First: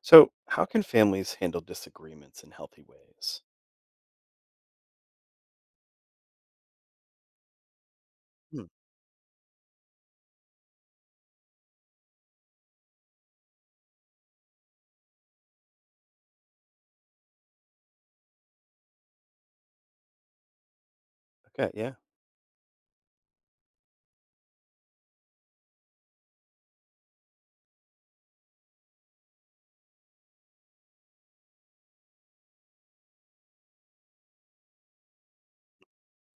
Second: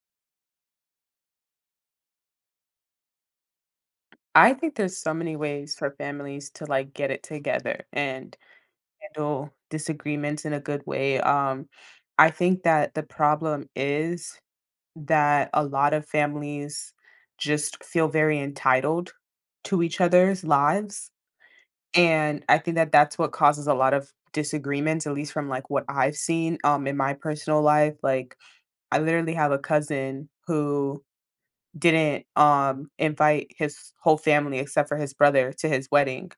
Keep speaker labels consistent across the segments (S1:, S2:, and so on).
S1: So, how can families handle disagreements in healthy ways?
S2: I think there's so many ways for families to like get it together and
S1: Hmm.
S2: handle disagreements in a good way. I think that the problem is that a lot of families just feel very entitled to each other's lives.
S1: Okay, yeah.
S2: And I think that that's what causes a lot of disagreements, at least from like what I've seen in my personal life. Like, I literally have a cousin who didn't invite his whole family except for his brother to his wedding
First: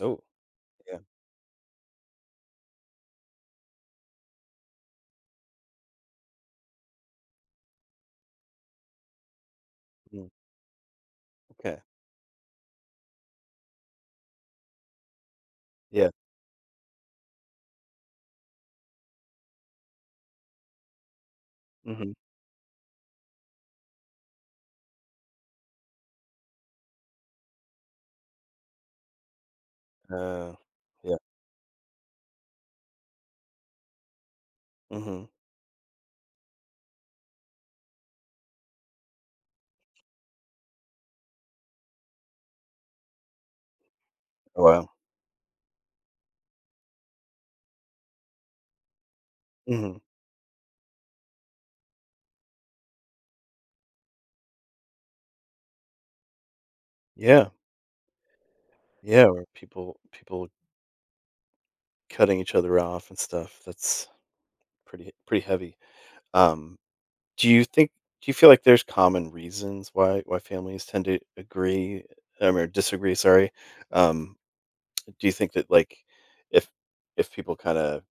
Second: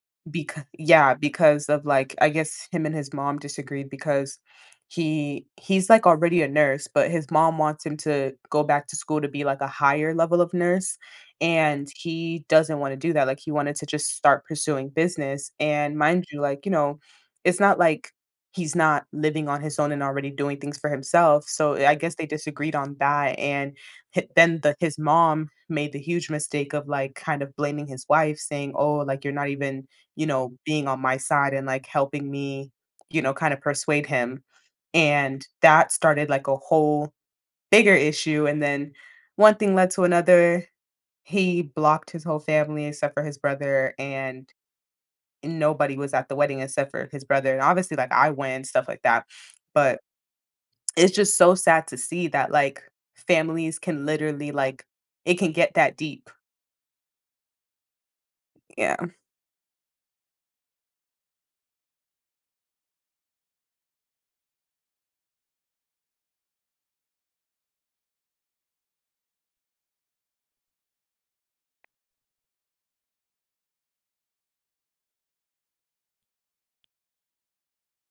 S1: Oh,
S2: because
S1: yeah.
S2: yeah, because of, like, I guess him and his mom disagreed because he's, like, already a nurse, but his mom wants him to go back to school to be, like, a higher
S1: Mm,
S2: level of nurse,
S1: okay.
S2: and he doesn't wanna do that, like, he wanted to just start pursuing business, and
S1: Yeah.
S2: mind you, like, you know, it's not like he's not living on his own and already doing things for himself, so I
S1: Hmm.
S2: guess they disagreed on that, and hi then the his mom made the huge mistake of, like, kind of blaming his wife, saying, "Oh, like, you're not even you
S1: Uh,
S2: know, being on
S1: yeah.
S2: my side and, like, helping me, you know, kind of persuade him,"
S1: Hmm.
S2: and that started, like, a whole bigger issue, and then one thing led to another. He blocked his whole family except for his brother, and
S1: Oh, wow.
S2: nobody was at the wedding except for his brother, and obviously, like, I went, stuff like that,
S1: Hmm.
S2: but it's just so sad to see that, like, families can literally, like it can get that deep.
S1: Yeah.
S2: Yeah.
S1: Yeah. Where people cutting each other off and stuff. That's pretty heavy. Um, do you think? Do you feel like there's common reasons why families tend to agree or disagree? Sorry. Um, do you think that like if if people kind of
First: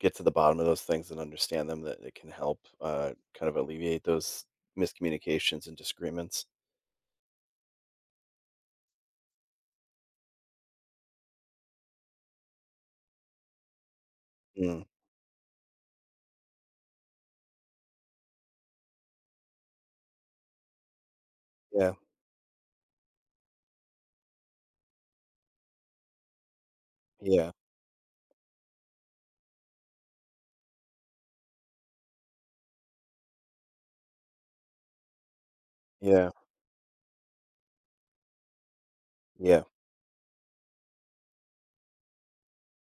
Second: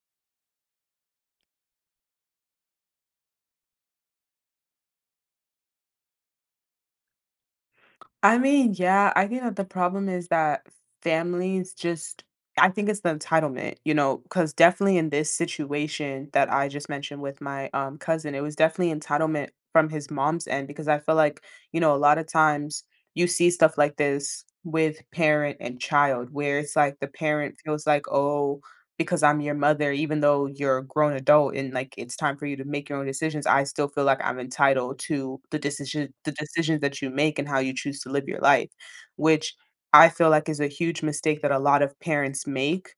S1: get to the bottom of those things and understand them, that it can help, kind of alleviate those miscommunications and disagreements.
S2: I mean, yeah, I think that the problem is that families just I think it's the entitlement, you know, because
S1: Mm,
S2: definitely in this situation that I just mentioned with my cousin, it was definitely entitlement from his mom's end because I feel like, you
S1: yeah,
S2: know, a lot of times you see stuff like this with parent and child where it's like the
S1: yeah,
S2: parent feels like, oh, because I'm your mother, even though you're a grown adult and like it's time for you to make your own decisions, I still feel like I'm entitled to
S1: yeah,
S2: the decisions that you make and how you choose to live your life, which
S1: yeah,
S2: I feel like is a huge mistake that a lot of parents make.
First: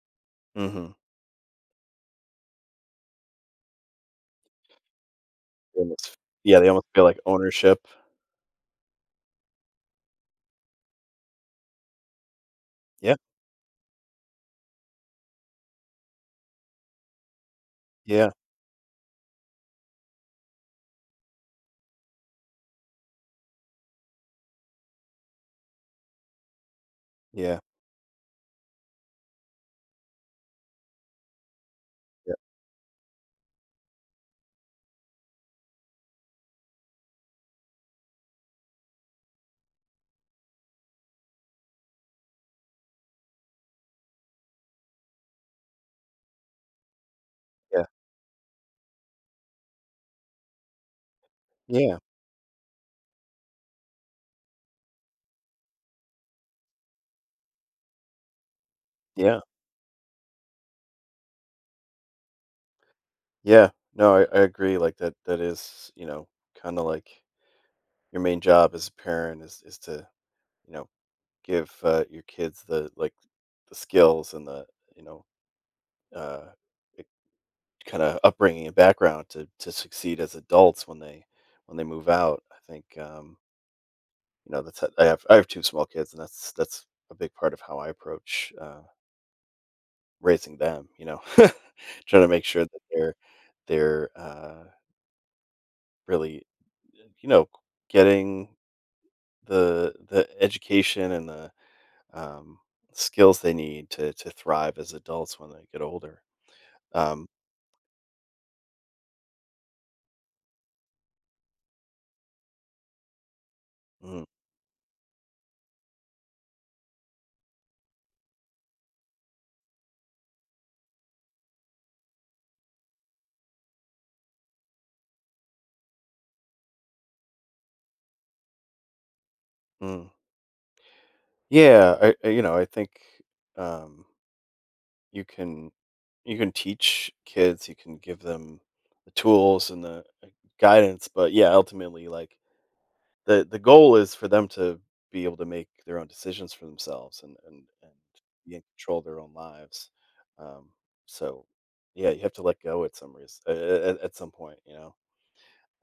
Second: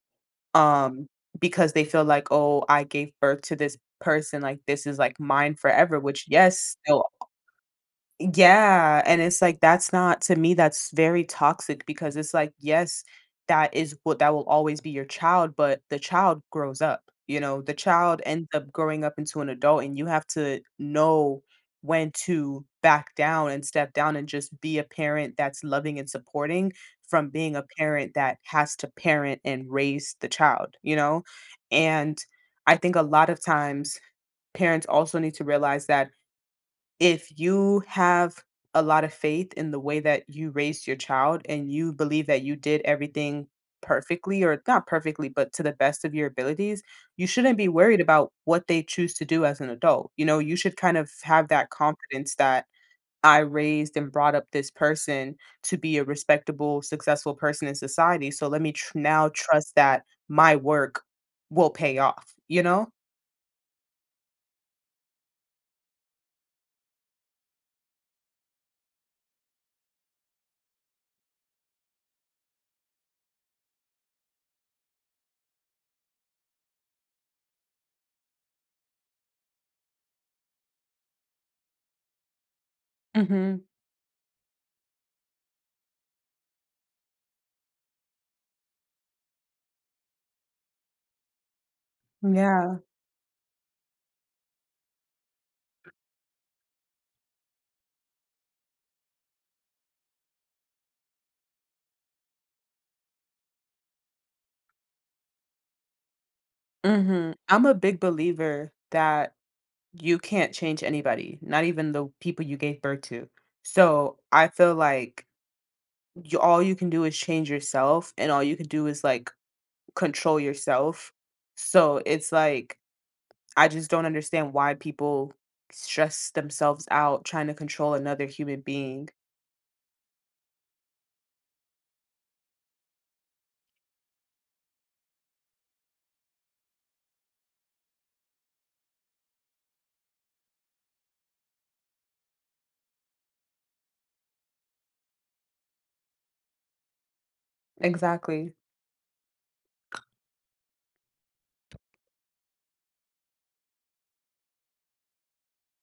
S1: mhm.
S2: Um, because they feel like, oh, I gave birth to this person, like this is like mine forever, which yes,
S1: Yeah, they almost feel
S2: still
S1: like ownership.
S2: yeah, and it's like that's not to me that's very toxic because it's like yes,
S1: Yeah,
S2: that is what that will always be your child, but the child grows up. You know, the child
S1: yeah,
S2: ends up growing up into an adult and you have to know when to back down and step down and just be a parent that's loving and supporting from being
S1: yeah,
S2: a parent that has to parent and raise the child, you know? And
S1: yeah,
S2: I think a lot of times parents also need to realize that if you have a lot of faith in the way that you raised your child and you believe that you did everything perfectly or not perfectly but to the best of your abilities you shouldn't be
S1: yeah,
S2: worried about what they choose to do as an adult, you know, you should kind of have that
S1: yeah,
S2: confidence that I raised and brought up this person to be a respectable successful person in society so let me now
S1: yeah,
S2: trust that my work will pay off, you know.
S1: yeah. No, I agree, like, that that is, kinda like your main job as a parent is to, you know, give, your kids the, like, the skills and the, you know, uh kind of upbringing and background to succeed as adults when they move out. I think
S2: Mhm.
S1: you know that's I have two small kids, and that's a big part of how I approach raising them. You know, trying to make sure
S2: Yeah.
S1: that they're really you know getting the education and the um, skills they need to thrive as adults when they get older. Um,
S2: Mhm. I'm a big believer that you can't change anybody, not even the people you gave birth to. So,
S1: mm,
S2: I feel like you all you can do is change yourself and all you can do is, like, control yourself. So, it's like, I just don't understand why people stress themselves out trying to control another human being.
S1: mm. Yeah, I I think. Um, you can you can teach kids, you can give them the tools and the guidance, but yeah, ultimately like the goal is for them to be able to make their own decisions for themselves and and
S2: Exactly.
S1: be in control of their own lives. Um, so yeah, you have to let go at some point.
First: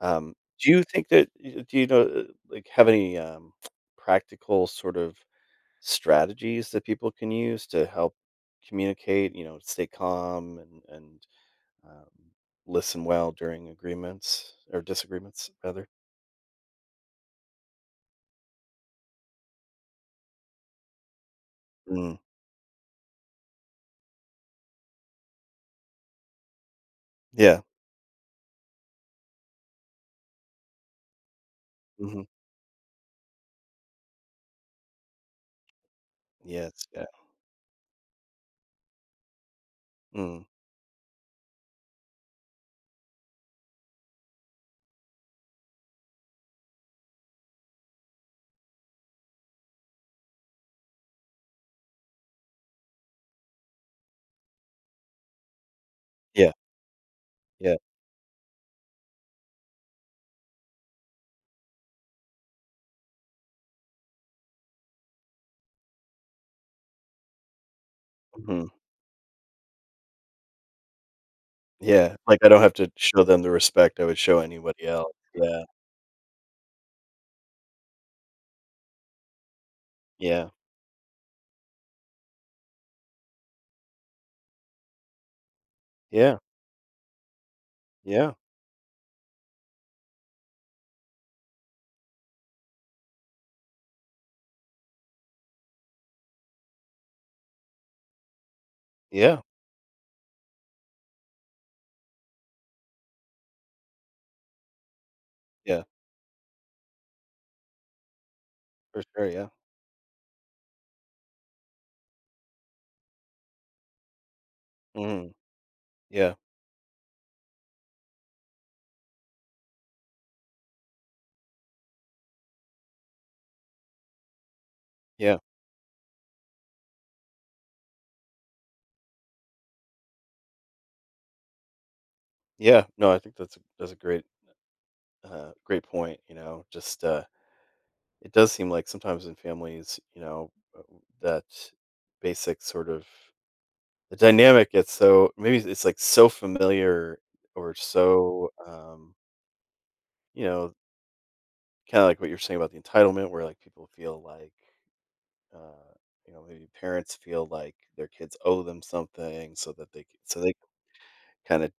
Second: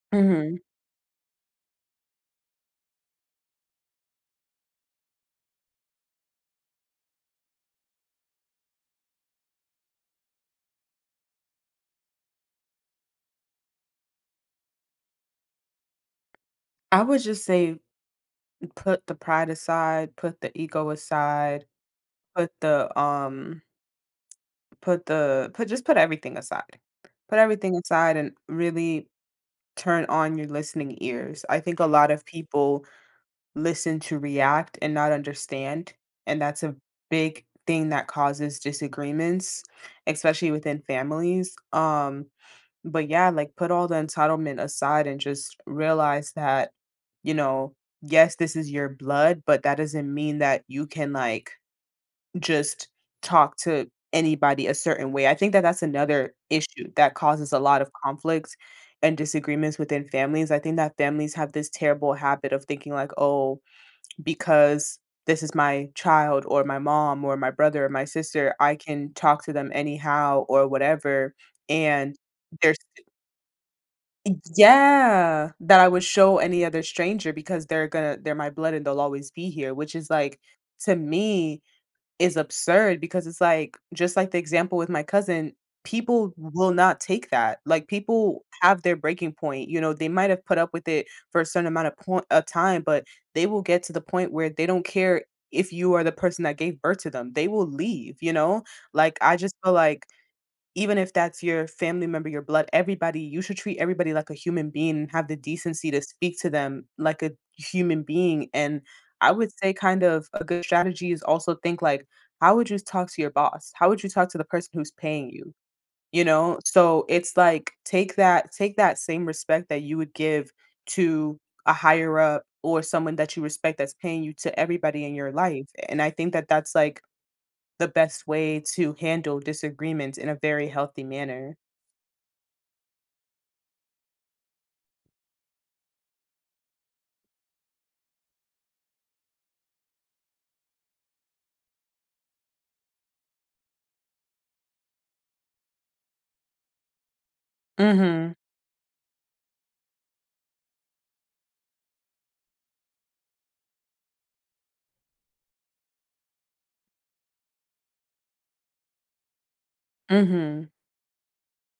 S1: Um,
S2: Mhm.
S1: do you think that do you know like have any practical sort of strategies that people can use to help communicate, stay calm and um, listen well during agreements or disagreements, rather?
S2: I would just say put the pride aside, put the ego aside,
S1: Mm.
S2: put the, put just put everything aside. Put
S1: Yeah.
S2: everything aside and really turn on your listening ears. I think a lot
S1: Hmm.
S2: of people listen to react and not understand, and that's a
S1: Yes. Yeah.
S2: big thing that causes disagreements,
S1: Mm.
S2: especially within families. But yeah, like put all the entitlement aside and just realize that, you know, yes, this is your blood, but that doesn't mean that you can like just talk to anybody a certain way. I think that that's another
S1: Yeah.
S2: issue that causes a
S1: Yeah.
S2: lot of conflicts and disagreements within families. I think that families have this terrible habit of thinking like, "Oh, because this is my child or my mom or my brother or my sister,
S1: Hmm.
S2: I can talk to them anyhow or whatever." And
S1: Yeah. Like I don't have
S2: there's
S1: to show them the respect I would show anybody else.
S2: yeah,
S1: Yeah.
S2: that I would show any other stranger because they're my blood and they'll always be here, which is like
S1: Yeah.
S2: to me is absurd because it's like just like the example with my cousin, people
S1: Yeah.
S2: will not take that. Like
S1: Yeah.
S2: people have their breaking point. You know, they might have put up with it for a certain amount of point of time, but they will get to the point where they don't care if you are the person that gave birth to them. They will leave, you know? Like I
S1: Yeah.
S2: just feel like even if that's your family member, your blood, everybody, you should treat everybody like a human being and have the
S1: Yeah.
S2: decency to speak to them like a human being. And
S1: For sure.
S2: I
S1: Yeah.
S2: would say, kind of, a good strategy is also think like, how would you talk to your boss? How would you talk to the person who's paying
S1: Mm.
S2: you? You
S1: Yeah.
S2: know, so it's like take that same respect that you would give to a higher up or someone that you respect that's paying you to everybody in your
S1: Yeah.
S2: life. And I think that that's like the best way to handle disagreements in a very healthy manner.
S1: Yeah. No, I think that's a great point. You know, just it does seem like sometimes in families, uh, that basic sort of the dynamic gets so maybe it's like so familiar or
S2: Mhm.
S1: so, you know, kind of like what you're saying about the entitlement, where like people feel like, uh, maybe parents feel like their kids owe them something, so that they c- so they
S2: Mhm.
S1: kind of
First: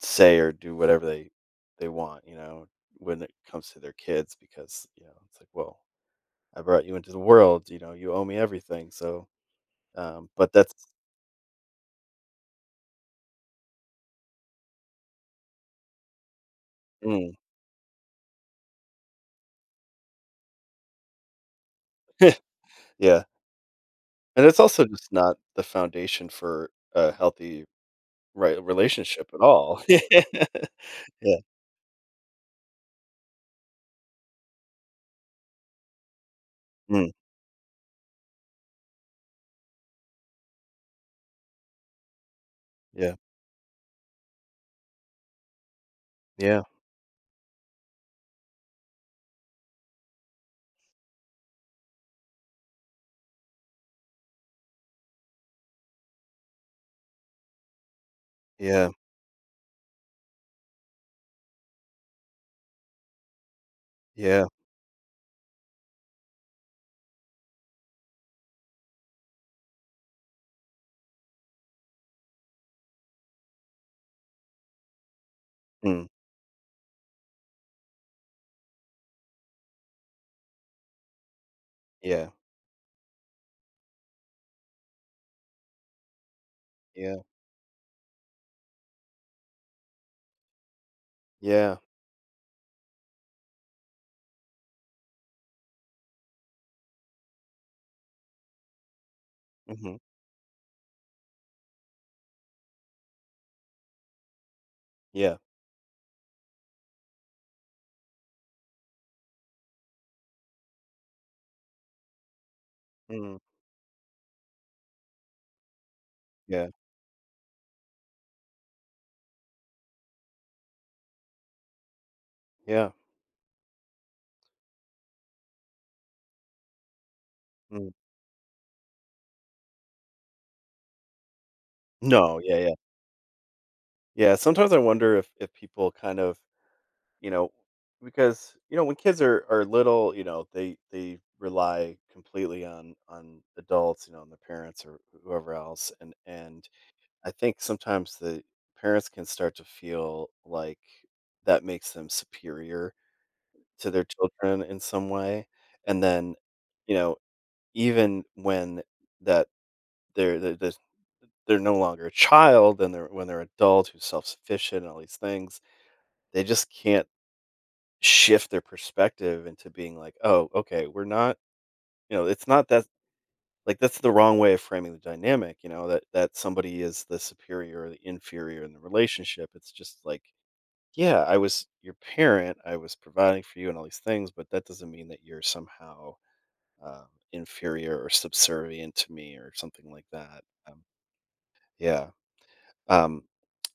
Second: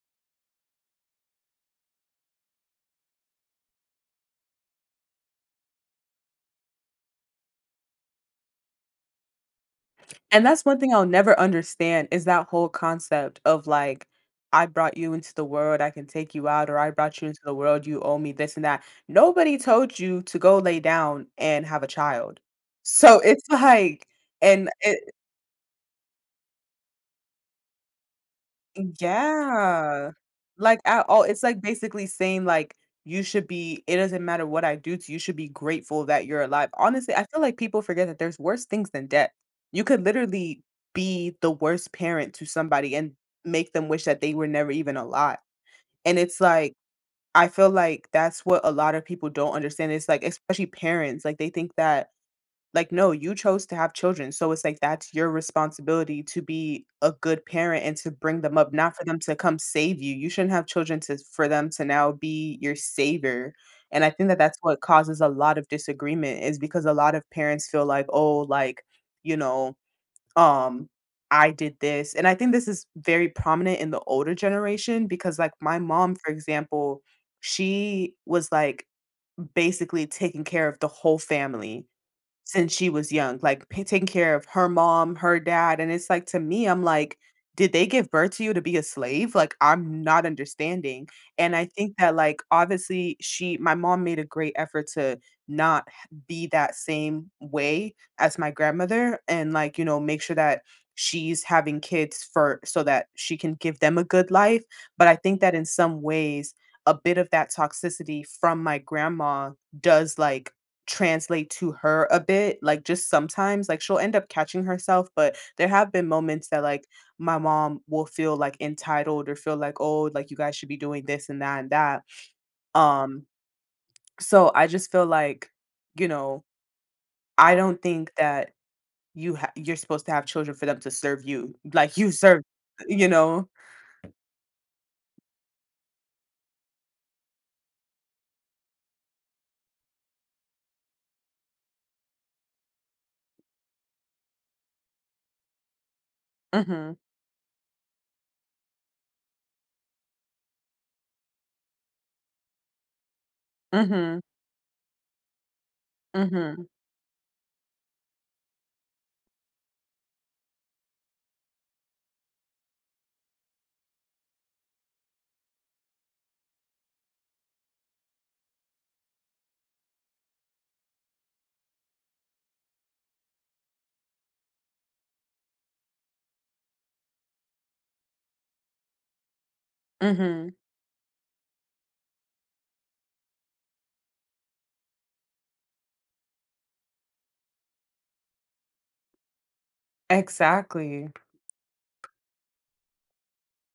S1: say or do whatever they want, when it comes to their kids, because it's like, well, I brought you into the world, you owe me everything, so Um,
S2: And
S1: but
S2: that's
S1: that's
S2: one thing I'll never understand is that whole concept of like, I brought you into the world, I can take you out, or I brought you
S1: mm,
S2: into the world, you owe me this and that. Nobody told you to go lay down and have a child. So
S1: yeah,
S2: it's like,
S1: and it's
S2: and
S1: also
S2: it.
S1: just not the foundation for a healthy, right, relationship at all.
S2: Yeah. Like, at all
S1: Yeah,
S2: it's, like, basically saying, like, "You should be it doesn't matter what I do to you, you should be grateful that you're alive."
S1: mm,
S2: Honestly, I feel like people forget that there's worse things than death. You could literally be the worst parent to somebody and
S1: yeah,
S2: make them wish that they were never even alive, and it's,
S1: yeah,
S2: like I feel like that's what a lot of people don't understand. It's, like, especially parents, like, they think that like, no, you chose to have children, so it's like that's your responsibility to be a good parent and to bring them up,
S1: yeah,
S2: not for them to come save you. You shouldn't have children to for them to now be your savior, and I think that
S1: yeah,
S2: that's what causes a lot of disagreement is because a lot of parents feel like, "Oh, like, you know, um, I did this," and I think this is very prominent in the older generation because, like, my
S1: mm,
S2: mom, for example, she was, like, basically taking care of the whole family.
S1: yeah,
S2: Since she was young, like, p taking care of her mom, her dad, and it's like, to me, I'm
S1: yeah,
S2: like, "Did they give birth to you to be a slave?" Like, I'm not understanding, and I
S1: yeah,
S2: think that, like, obviously, she my mom made a great effort to not h be that same way as my grandmother and, like, you
S1: mhm,
S2: know, make sure that she's having kids for so that she can give them a good life, but I
S1: yeah,
S2: think that in some ways, a bit of that toxicity from my grandma does, like, translate to her a bit, like, just
S1: mm,
S2: sometimes, like, she'll end up catching herself, but there have been moments that,
S1: yeah,
S2: like, my mom will feel, like, entitled or feel like, "Oh, like, you guys should be doing this and that and that."
S1: yeah,
S2: Um, so I just feel like, you know, I don't
S1: mm.
S2: think that you're supposed to have children for them to serve you, like, you
S1: No,
S2: serve,
S1: yeah, yeah.
S2: you know?
S1: Yeah, sometimes I wonder if people kind of, you know because, when kids are little, they rely completely on adults, on their parents or whoever else, and
S2: Mhm,
S1: I think sometimes the parents can start to feel like that makes them superior to their
S2: mhm,
S1: children in some way, and then,
S2: mhm,
S1: you know, even when that they're this they're no longer a child and they're when they're adult who's self-sufficient and all these things, they just can't shift their perspective into being like, "Oh, okay, we're not you know, it's not that like that's the wrong way of framing the dynamic, that that somebody is the superior or the inferior in the relationship. It's just like
S2: mhm,
S1: yeah, I was your parent, I was providing for you and all these things, but that doesn't mean that you're somehow um, inferior or subservient to me or something like that. Um,
S2: exactly.
S1: yeah. Um,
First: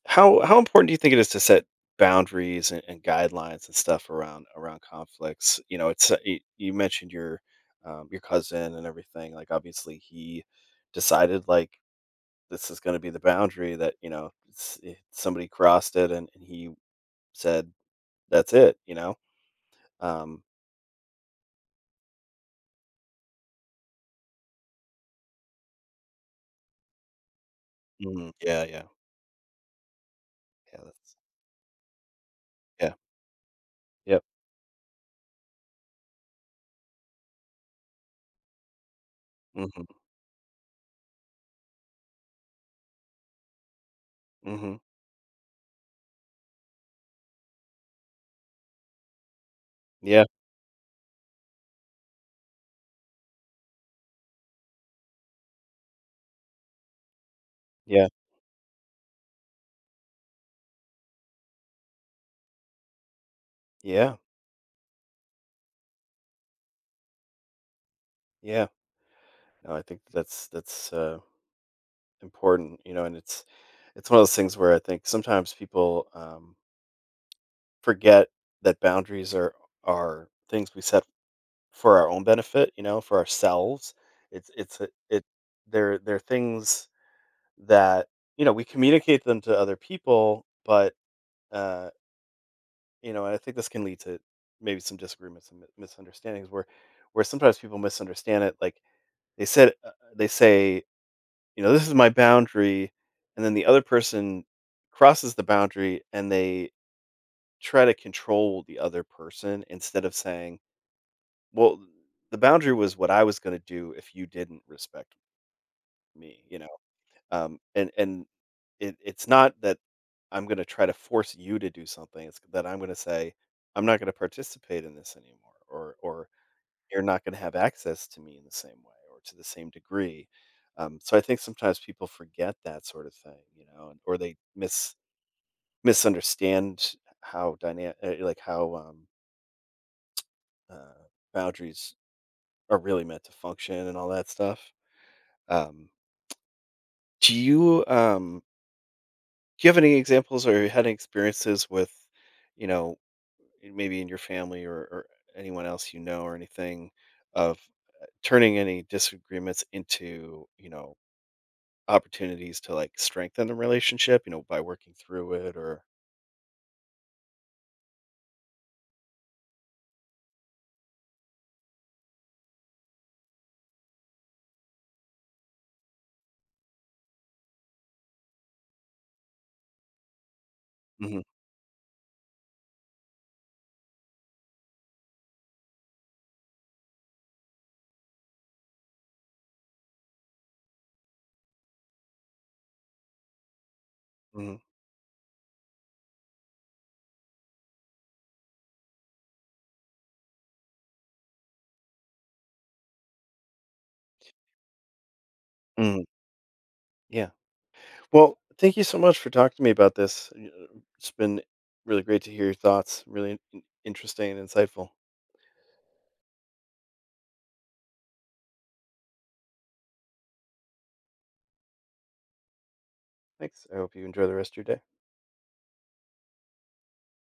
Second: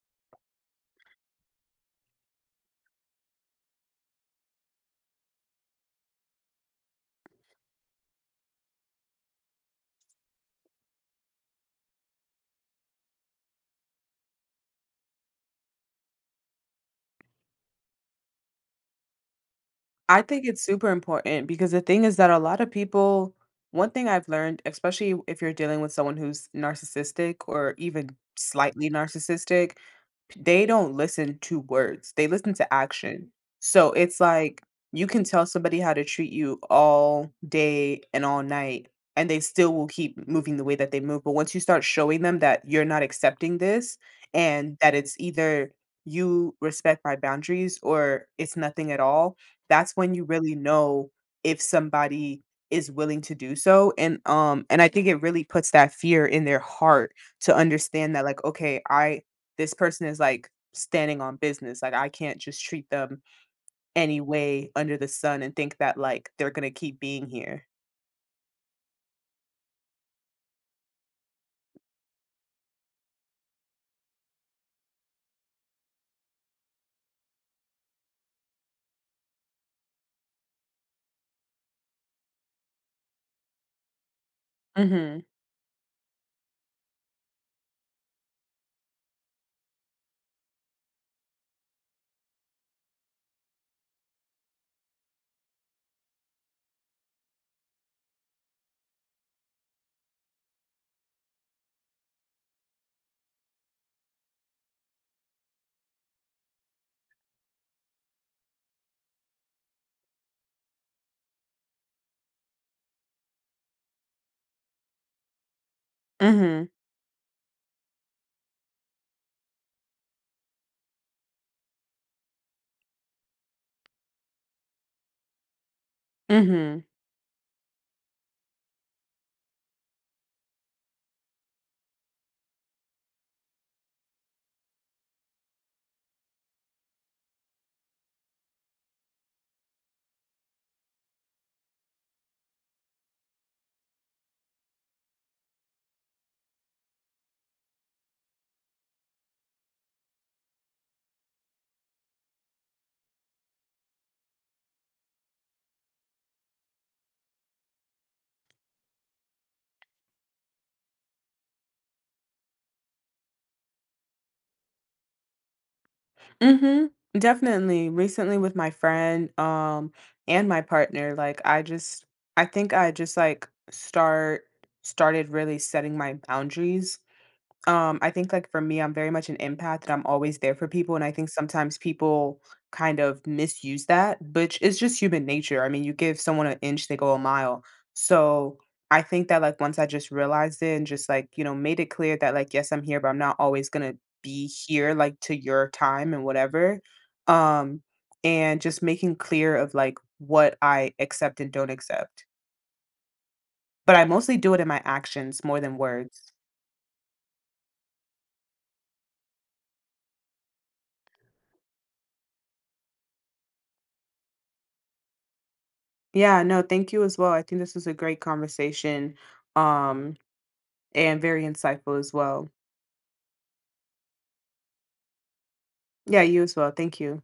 S1: how important do you think it is to set boundaries and guidelines and stuff around conflicts? You know, it's you mentioned your cousin and everything. Like, obviously, he decided like this is going to be the boundary that somebody crossed it, and he said that's it.
S2: I
S1: Um,
S2: think it's super important because the thing is that a lot of people one thing I've learned, especially if you're dealing with someone who's narcissistic or even
S1: Mm, yeah, yeah,
S2: slightly narcissistic, they
S1: yeah,
S2: don't
S1: that's
S2: listen to words, they listen to
S1: yeah,
S2: action. So it's
S1: yep,
S2: like you can tell somebody how to treat you all day and all night, and they still
S1: mhm,
S2: will keep moving the way that they move. But once you start showing them that you're not accepting this
S1: mhm,
S2: and that it's either you respect my boundaries or it's nothing at all, that's when you
S1: yeah,
S2: really know if somebody is willing to do so, and I think it really puts that fear in their heart to
S1: yeah,
S2: understand that like okay I this person is like standing on business. Like I can't just treat them
S1: yeah,
S2: any way under the sun and think that like they're gonna keep being here.
S1: yeah. No, I think that's important, and it's one of those things where I think sometimes people, forget that boundaries are things we set for our own benefit, for ourselves. It's a it
S2: Mhm.
S1: they're things that, we communicate them to other people, but, uh and I think this can lead to maybe some disagreements and misunderstandings where sometimes people misunderstand it. Like they say, this is my boundary, and then the other person crosses the boundary and they try to control the other person instead of saying, well, the boundary was what I was going to do if you didn't respect me.
S2: Mhm.
S1: And it's not that I'm going to try to force you to do something. It's that I'm going to say I'm not going to participate in this anymore, or
S2: Mhm.
S1: you're not going to have access to me in the same way or to the same degree. So I think sometimes people forget that sort of thing, or they misunderstand how dynamic, like how uh, boundaries are really meant to function and all that stuff. Um, do you? Do you have any examples or had any experiences with, you know, maybe in your family or, anyone else or anything of turning any disagreements into, opportunities to like strengthen the relationship, by working through it or.
S2: Mhm. Definitely. Recently with my friend and my partner, like I just I think I just started really setting my boundaries. I think, like, for me, I'm very much an empath that I'm always there for people, and I
S1: Mhm,
S2: think sometimes people kind of misuse that, which is just human nature. I mean, you give someone an inch, they go a mile. So I think that, like, once I just realized it and just, like, you know, made it clear that, like, yes, I'm here, but I'm not always gonna be
S1: mhm,
S2: here, like, to your time and whatever. Um, and just making clear of, like, what I accept and don't accept. But I mostly do it in my actions more than
S1: mhm.
S2: words.
S1: Yeah. Well, thank you so much for talking to me about this. It's been really great to hear your thoughts, really interesting and insightful.
S2: Yeah, no, thank you as well. I think this was a great conversation, um, and very insightful as well.
S1: Thanks. I hope you enjoy the rest of your day.
S2: Yeah, you as well. Thank you.